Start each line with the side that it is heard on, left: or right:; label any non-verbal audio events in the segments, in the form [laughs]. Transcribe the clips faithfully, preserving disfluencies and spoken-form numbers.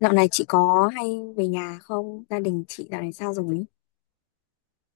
left: Dạo này chị có hay về nhà không? Gia đình chị dạo này sao rồi?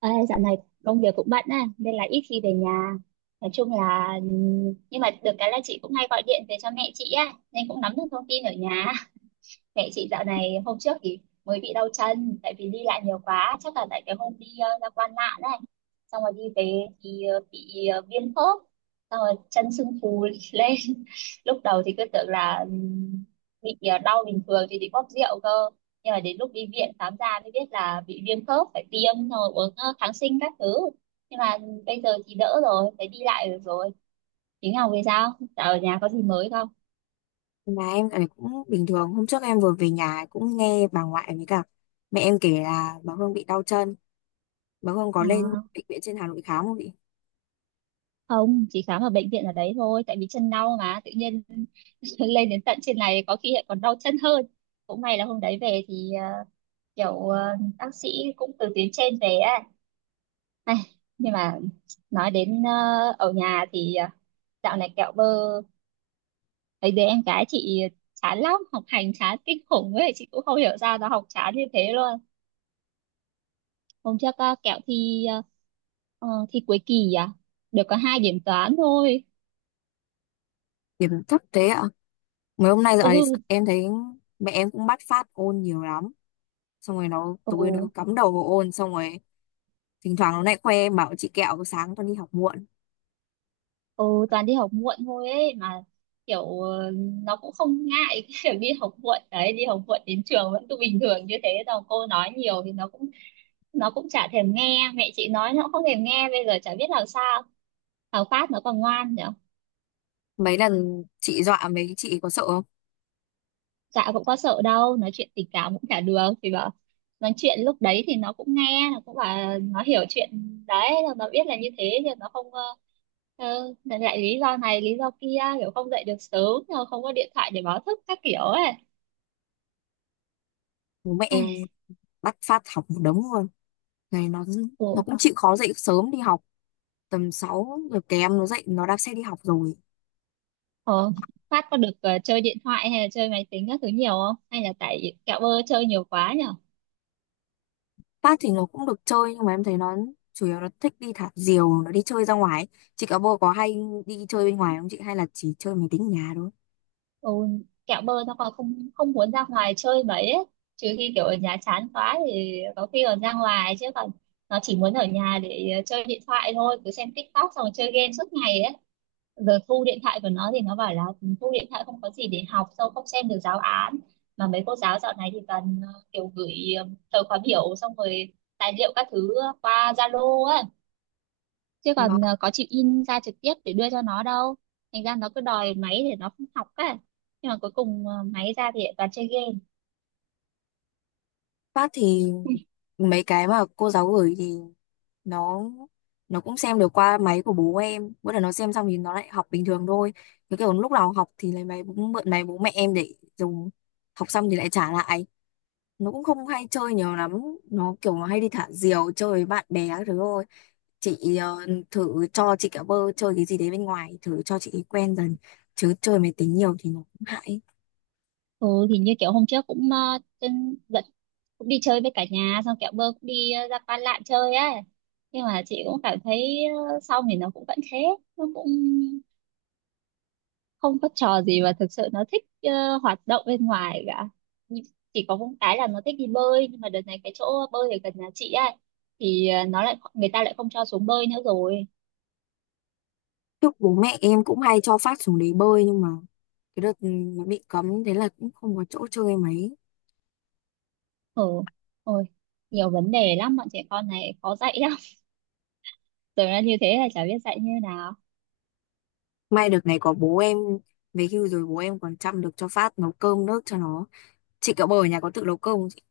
right: Ê, dạo này công việc cũng bận á nên là ít khi về nhà, nói chung là, nhưng mà được cái là chị cũng hay gọi điện về cho mẹ chị á nên cũng nắm được thông tin ở nhà. Mẹ chị dạo này hôm trước thì mới bị đau chân tại vì đi lại nhiều quá, chắc là tại cái hôm đi ờ, ra Quan Lạn này, xong rồi đi về thì ờ, bị ờ, viêm khớp, xong rồi chân sưng phù [laughs] lên. Lúc đầu thì cứ tưởng là ừm, bị ờ, đau bình thường thì bị bóp rượu cơ, nhưng mà đến lúc đi viện khám ra mới biết là bị viêm khớp, phải tiêm xong rồi uống ờ, kháng sinh các thứ. Nhưng mà bây giờ thì đỡ rồi, phải đi lại được rồi. Tiếng Ngọc về sao, dạo ở nhà có gì mới không?
left: Nhà em dạo này cũng bình thường. Hôm trước em vừa về nhà cũng nghe bà ngoại với cả mẹ em kể là bà Hương bị đau chân. Bà Hương có lên
right: À.
left: bệnh viện trên Hà Nội khám không chị?
right: Không, chỉ khám ở bệnh viện ở đấy thôi, tại vì chân đau mà tự nhiên [laughs] lên đến tận trên này có khi lại còn đau chân hơn. Cũng may là hôm đấy về thì ờ, kiểu ờ, bác sĩ cũng từ tuyến trên về á. Ai, nhưng mà nói đến ờ, ở nhà thì ờ, dạo này kẹo bơ thấy đứa em gái chị chán lắm, học hành chán kinh khủng ấy, chị cũng không hiểu sao nó học chán như thế luôn. Hôm trước ờ, kẹo thi ờ, ờ, thi cuối kỳ à, được có hai điểm toán thôi.
left: Điểm thấp thế ạ. Mấy hôm nay dạo
right: Ừ.
left: này em thấy mẹ em cũng bắt phát ôn nhiều lắm. Xong rồi nó
right: Ừ.
left: tối nó cứ cắm đầu vào ôn. Xong rồi thỉnh thoảng nó lại khoe em bảo chị kẹo sáng con đi học muộn.
right: Ừ, toàn đi học muộn thôi ấy mà, kiểu ờ, nó cũng không ngại [laughs] cái việc đi học muộn đấy, đi học muộn đến trường vẫn cứ bình thường như thế đâu, cô nói nhiều thì nó cũng nó cũng chả thèm nghe, mẹ chị nói nó cũng không thèm nghe, bây giờ chả biết làm sao. Thằng Phát nó còn ngoan nhở.
left: Mấy lần chị dọa mấy chị có sợ không?
right: Dạ cũng có sợ đâu, nói chuyện tình cảm cũng chả được thì bảo, nói chuyện lúc đấy thì nó cũng nghe, nó cũng bảo nó hiểu chuyện đấy rồi, nó biết là như thế nhưng nó không ờ, Ừ, lại lý do này lý do kia, kiểu không dậy được sớm rồi không có điện thoại để báo thức các kiểu ấy.
left: Bố mẹ em
right: Ai,
left: bắt phát học một đống luôn. Này nó nó
right: Ủa,
left: cũng chịu khó dậy sớm đi học, tầm sáu giờ kém nó dậy nó đạp xe đi học rồi.
right: ờ, Phát có được ờ, chơi điện thoại hay là chơi máy tính các thứ nhiều không? Hay là tại kẹo bơ chơi nhiều quá nhở?
left: Tát thì nó cũng được chơi nhưng mà em thấy nó chủ yếu nó thích đi thả diều, nó đi chơi ra ngoài ấy. Chị cả bồ có hay đi chơi bên ngoài không chị, hay là chỉ chơi máy tính ở nhà thôi?
right: Ừ, kẹo bơ nó còn không không muốn ra ngoài chơi mấy ấy. Trừ khi kiểu ở nhà chán quá thì có khi còn ra ngoài, chứ còn nó chỉ muốn ở nhà để ờ, chơi điện thoại thôi, cứ xem TikTok xong rồi chơi game suốt ngày ấy. Rồi thu điện thoại của nó thì nó bảo là thu điện thoại không có gì để học, sao không xem được giáo án, mà mấy cô giáo dạo này thì toàn ờ, kiểu gửi ờ, thời khóa biểu xong rồi tài liệu các thứ qua Zalo á, chứ
left: Vâng.
right: còn ờ, có chịu in ra trực tiếp để đưa cho nó đâu. Thành ra nó cứ đòi máy để nó không học á, nhưng mà cuối cùng ờ, máy ra thì lại toàn chơi game.
left: Phát thì mấy cái mà cô giáo gửi thì nó nó cũng xem được qua máy của bố em, bữa nào nó xem xong thì nó lại học bình thường thôi, cái kiểu lúc nào học thì lấy máy bố, mượn máy bố mẹ em để dùng, học xong thì lại trả lại. Nó cũng không hay chơi nhiều lắm, nó kiểu nó hay đi thả diều chơi với bạn bè các thứ thôi. Chị ờ, thử cho chị cả bơ chơi cái gì đấy bên ngoài, thử cho chị quen dần, chứ chơi máy tính nhiều thì nó cũng hại.
right: Ừ thì như kiểu hôm trước cũng uh, trên dẫn cũng đi chơi với cả nhà, xong kẹo bơ cũng đi ờ, ra Pan Lạn chơi á, nhưng mà chị cũng cảm thấy ờ, xong thì nó cũng vẫn thế, nó cũng không có trò gì mà thực sự nó thích ờ, hoạt động bên ngoài cả. Nh- chỉ có một cái là nó thích đi bơi, nhưng mà đợt này cái chỗ bơi ở gần nhà chị á thì ờ, nó lại người ta lại không cho xuống bơi nữa rồi.
left: Trước bố mẹ em cũng hay cho phát xuống đấy bơi nhưng mà cái đợt ừ, nó bị cấm thế là cũng không có chỗ chơi mấy.
right: Ừ. Ôi, nhiều vấn đề lắm, bọn trẻ con này khó dạy lắm. [laughs] Tưởng là như thế là chả biết dạy như nào.
left: May đợt này có bố em về hưu rồi, bố em còn chăm được cho phát, nấu cơm nước cho nó. Chị cả bơ ở nhà có tự nấu cơm không chị?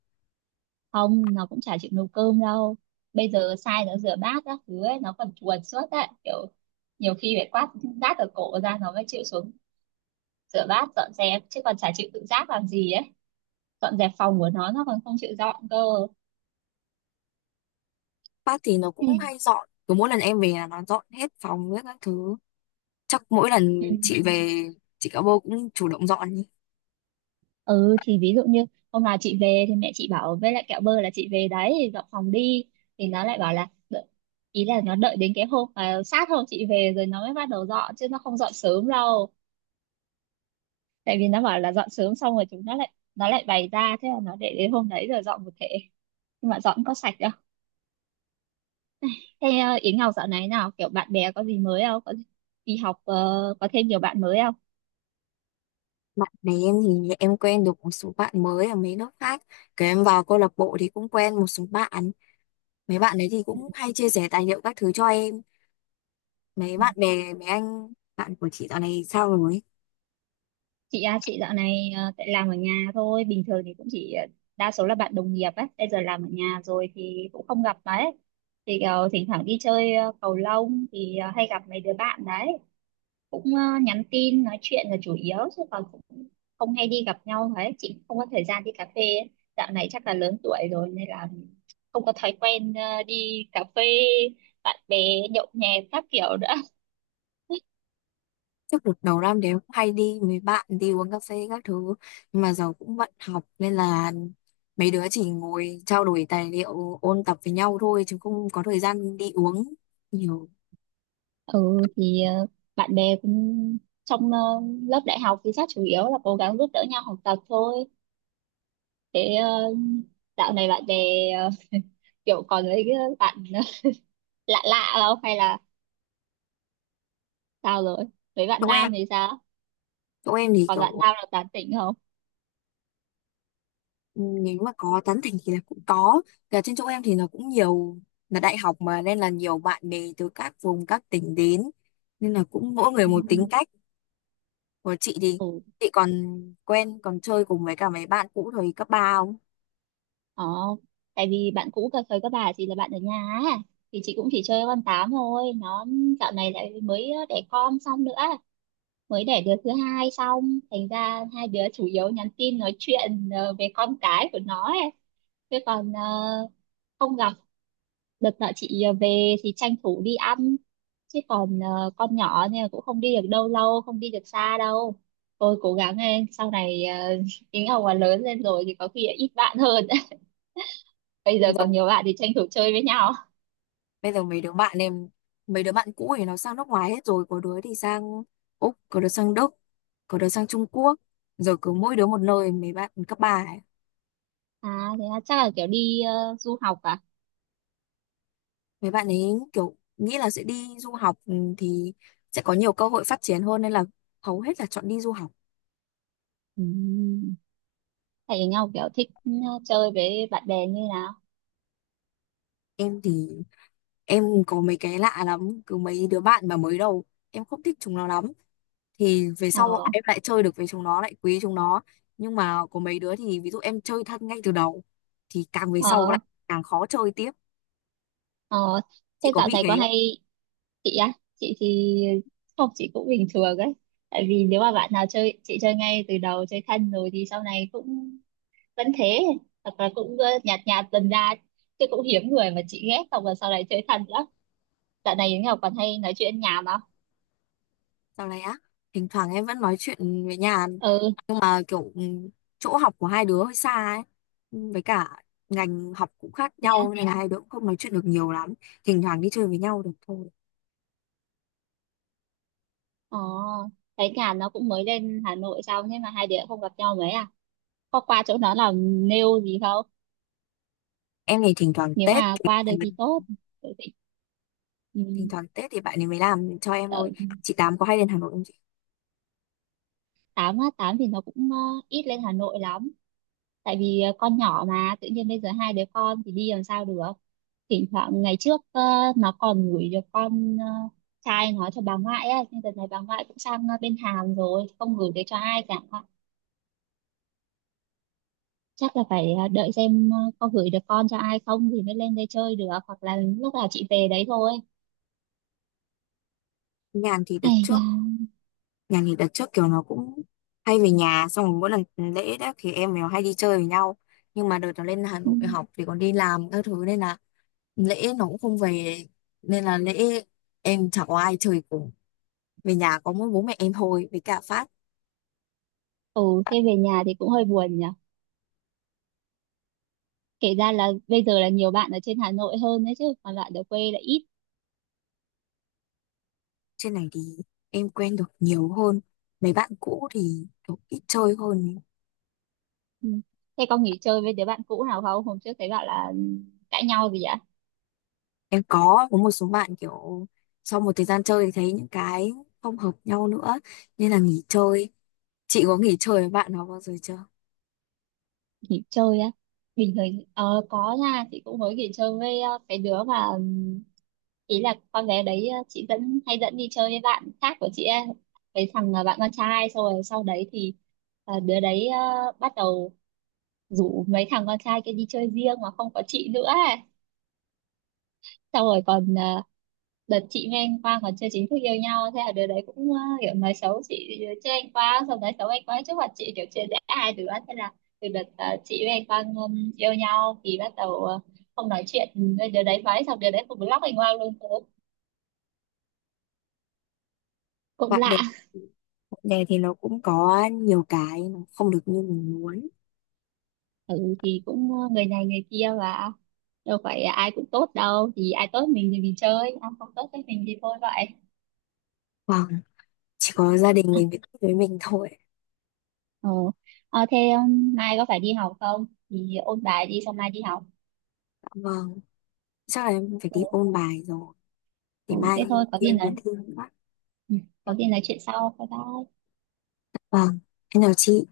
right: Không, nó cũng chả chịu nấu cơm đâu, bây giờ sai nó rửa bát các thứ ấy, nó còn chuồn suốt đấy, kiểu nhiều khi phải quát rát ở cổ ra nó mới chịu xuống rửa bát dọn dẹp, chứ còn chả chịu tự giác làm gì ấy. Dọn dẹp phòng của nó nó còn không chịu dọn cơ.
left: Phát thì nó cũng hay
right: [laughs]
left: dọn, cứ mỗi lần em về là nó dọn hết phòng hết các thứ. Chắc mỗi
right: Ừ.
left: lần chị về, chị cả bô cũng chủ động dọn ý.
right: Ừ, thì ví dụ như hôm nào chị về thì mẹ chị bảo với lại kẹo bơ là chị về đấy dọn phòng đi, thì nó lại bảo là đợi- ý là nó đợi đến cái hôm mà sát hôm chị về rồi nó mới bắt đầu dọn, chứ nó không dọn sớm đâu. Tại vì nó bảo là dọn sớm xong rồi chúng nó lại nó lại bày ra, thế là nó để đến hôm đấy rồi dọn một thể. Nhưng mà dọn có sạch đâu. Thế ờ, Yến Ngọc dạo này nào kiểu bạn bè có gì mới không, có đi học ờ, có thêm nhiều bạn mới không?
left: Bạn bè em thì em quen được một số bạn mới ở mấy nước khác, cái em vào câu lạc bộ thì cũng quen một số bạn, mấy bạn đấy thì cũng hay chia sẻ tài liệu các thứ cho em. Mấy
right: Ừ.
left: bạn bè mấy anh bạn của chị dạo này sao rồi?
right: Chị à, chị dạo này ờ, tại làm ở nhà thôi, bình thường thì cũng chỉ ờ, đa số là bạn đồng nghiệp ấy, bây giờ làm ở nhà rồi thì cũng không gặp đấy, thì ờ, thỉnh thoảng đi chơi ờ, cầu lông thì ờ, hay gặp mấy đứa bạn đấy, cũng ờ, nhắn tin nói chuyện là chủ yếu, chứ còn cũng không hay đi gặp nhau đấy, chị cũng không có thời gian đi cà phê ấy. Dạo này chắc là lớn tuổi rồi nên là không có thói quen ờ, đi cà phê, bạn bè nhậu nhẹt các kiểu nữa. [laughs]
left: Trước đợt đầu năm thì em cũng hay đi mấy bạn đi uống cà phê các thứ, nhưng mà giờ cũng bận học nên là mấy đứa chỉ ngồi trao đổi tài liệu ôn tập với nhau thôi, chứ không có thời gian đi uống nhiều.
right: Ừ thì ờ, bạn bè cũng trong ờ, lớp đại học thì chắc chủ yếu là cố gắng giúp đỡ nhau học tập thôi. Thế ờ, dạo này bạn bè ờ, kiểu còn với cái bạn [laughs] lạ lạ không, hay là sao rồi, với bạn
left: chỗ em
right: nam thì sao,
left: chỗ em thì
right: còn bạn
left: kiểu,
right: nam là tán tỉnh không?
left: ừ, nếu mà có tán thành thì là cũng có. Cả trên chỗ em thì nó cũng nhiều, là đại học mà nên là nhiều bạn bè từ các vùng các tỉnh đến nên là cũng mỗi người
right: Ừ.
left: một tính cách. Của chị thì
right: Ừ.
left: chị còn quen còn chơi cùng với cả mấy bạn cũ thời cấp ba không?
right: Ờ, tại vì bạn cũ cà phê các bà chỉ là bạn ở nhà á. Thì chị cũng chỉ chơi con tám thôi, nó dạo này lại mới đẻ con xong nữa, mới đẻ đứa thứ hai xong, thành ra hai đứa chủ yếu nhắn tin nói chuyện ờ, về con cái của nó ấy. Chứ còn ờ, không gặp. Đợt nọ chị ờ, về thì tranh thủ đi ăn, chứ còn ờ, con nhỏ nên là cũng không đi được đâu lâu, không đi được xa đâu. Tôi cố gắng lên sau này ờ, [laughs] tính ông mà lớn lên rồi thì có khi ít bạn hơn [laughs] bây giờ còn
left: Rồi
right: nhiều bạn thì tranh thủ chơi với nhau.
left: bây giờ mấy đứa bạn em mấy đứa bạn cũ thì nó sang nước ngoài hết rồi, có đứa thì sang Úc, có đứa sang Đức, có đứa sang Trung Quốc, rồi cứ mỗi đứa một nơi, mấy bạn cấp ba.
right: À, thế là chắc là kiểu đi ờ, du học à?
left: Mấy bạn ấy kiểu nghĩ là sẽ đi du học, ừ, thì sẽ có nhiều cơ hội phát triển hơn nên là hầu hết là chọn đi du học.
right: Ừ. Thầy nhau kiểu thích ờ, chơi với bạn bè như nào?
left: Em thì em có mấy cái lạ lắm, cứ mấy đứa bạn mà mới đầu em không thích chúng nó lắm thì về sau
right: Ờ.
left: em lại chơi được với chúng nó, lại quý chúng nó. Nhưng mà có mấy đứa thì ví dụ em chơi thân ngay từ đầu thì càng về sau lại
right: Ờ.
left: càng khó chơi tiếp.
right: Ờ
left: Chị
right: thế
left: có
right: dạo
left: bị
right: này
left: thế
right: có
left: không?
right: hay, chị thì không, chị cũng bình thường ấy, tại vì nếu mà bạn nào chơi chị chơi ngay từ đầu chơi thân rồi thì sau này cũng vẫn thế, hoặc là cũng ờ, nhạt nhạt dần ra, chứ cũng hiếm người mà chị ghét không là sau này chơi thân lắm. Dạo này Yến Ngọc còn hay nói chuyện nhảm không?
left: Sau này á, thỉnh thoảng em vẫn nói chuyện với nhà
right: Ừ.
left: mà kiểu ừ, chỗ học của hai đứa hơi xa ấy, Ừ, với cả ngành học cũng khác
right: Thế à?
left: nhau nên là hai đứa cũng không nói chuyện được nhiều lắm, thỉnh thoảng đi chơi với nhau được thôi.
right: Ồ, thấy nhà nó cũng mới lên Hà Nội xong, thế mà hai đứa không gặp nhau mấy à? Có qua chỗ nó làm nail gì không?
left: Em thì thỉnh thoảng
right: Nếu
left: Tết
right: mà
left: thì
right: qua được
left: bạn
right: thì
left: ấy-
right: tốt. Tại vì
left: Thỉnh
right: um,
left: thoảng Tết thì bạn ấy mới làm cho em
right: ở
left: thôi. Chị Tám có hay lên Hà Nội không chị?
right: á, tám thì nó cũng ờ, ít lên Hà Nội lắm. Tại vì ờ, con nhỏ mà tự nhiên bây giờ hai đứa con thì đi làm sao được. Thỉnh thoảng ngày trước ờ, nó còn gửi được con ờ, trai nó cho bà ngoại á, nhưng đợt này bà ngoại cũng sang ờ, bên Hàn rồi, không gửi được cho ai cả. Chắc là phải à, đợi xem à, có gửi được con cho ai không thì mới lên đây chơi được, hoặc là lúc nào chị về đấy thôi.
left: Nhàn thì đợt
right: Hay là.
left: trước Nhàn thì đợt trước kiểu nó cũng hay về nhà, xong rồi mỗi lần lễ đó thì em nó hay đi chơi với nhau, nhưng mà đợt nó lên Hà
right: Ừ.
left: Nội học thì còn đi làm các thứ nên là lễ nó cũng không về, nên là lễ em chả có ai chơi cùng. Về nhà có mỗi bố mẹ em thôi với cả Phát.
right: Ừ, thế về nhà thì cũng hơi buồn nhỉ, kể ra là bây giờ là nhiều bạn ở trên Hà Nội hơn đấy, chứ còn bạn ở quê là ít.
left: Trên này thì em quen được nhiều hơn. Mấy bạn cũ thì kiểu ít chơi hơn.
right: Ừ. Thế con nghỉ chơi với đứa bạn cũ nào không, hôm trước thấy bạn là cãi nhau gì ạ?
left: Em có có một số bạn kiểu sau một thời gian chơi thì thấy những cái không hợp nhau nữa nên là nghỉ chơi. Chị có nghỉ chơi với bạn nào bao giờ chưa?
right: Nghỉ chơi á, bình thường ờ, có nha, chị cũng mới nghỉ chơi với ờ, cái đứa mà ừm, ý là con bé đấy ờ, chị dẫn hay dẫn đi chơi với bạn khác của chị ấy, cái thằng ờ, bạn con trai, xong rồi sau đấy thì ờ, đứa đấy ờ, bắt đầu rủ mấy thằng con trai kia đi chơi riêng mà không có chị nữa ấy. Xong rồi còn ờ, đợt chị với anh Quang còn chưa chính thức yêu nhau, thế là đứa đấy cũng ờ, kiểu nói xấu chị chứ anh Quang, xong nói xấu anh Quang trước mặt chị kiểu chia rẽ hai đứa. Thế là từ đợt ờ, chị với anh Quang ừm, yêu nhau thì bắt đầu ờ, không nói chuyện. Ừ, đứa đấy nói xong đứa đấy cũng block anh Quang luôn, cũng cũng
left: Bạn bè
right: lạ.
left: bạn bè thì nó cũng có nhiều cái nó không được như mình muốn.
right: Ừ, thì cũng ờ, người này người kia, và đâu phải ai cũng tốt đâu, thì ai tốt mình thì mình chơi, ai không tốt với mình thì thôi vậy.
left: Vâng, chỉ có gia đình mình với
right: [laughs]
left: với mình thôi.
right: Ờ, ờ thế um, mai có phải đi học không thì ôn bài đi, xong mai đi học.
left: Vâng, chắc là em phải
right: Ừ,
left: đi ôn bài rồi.
right: ừ,
left: Để mai
right: thế
left: kia em
right: thôi có gì
left: kia còn
right: nói.
left: thi nữa.
right: Ừ. Có gì nói chuyện sau. Bye bye.
left: Vâng, em chào chị.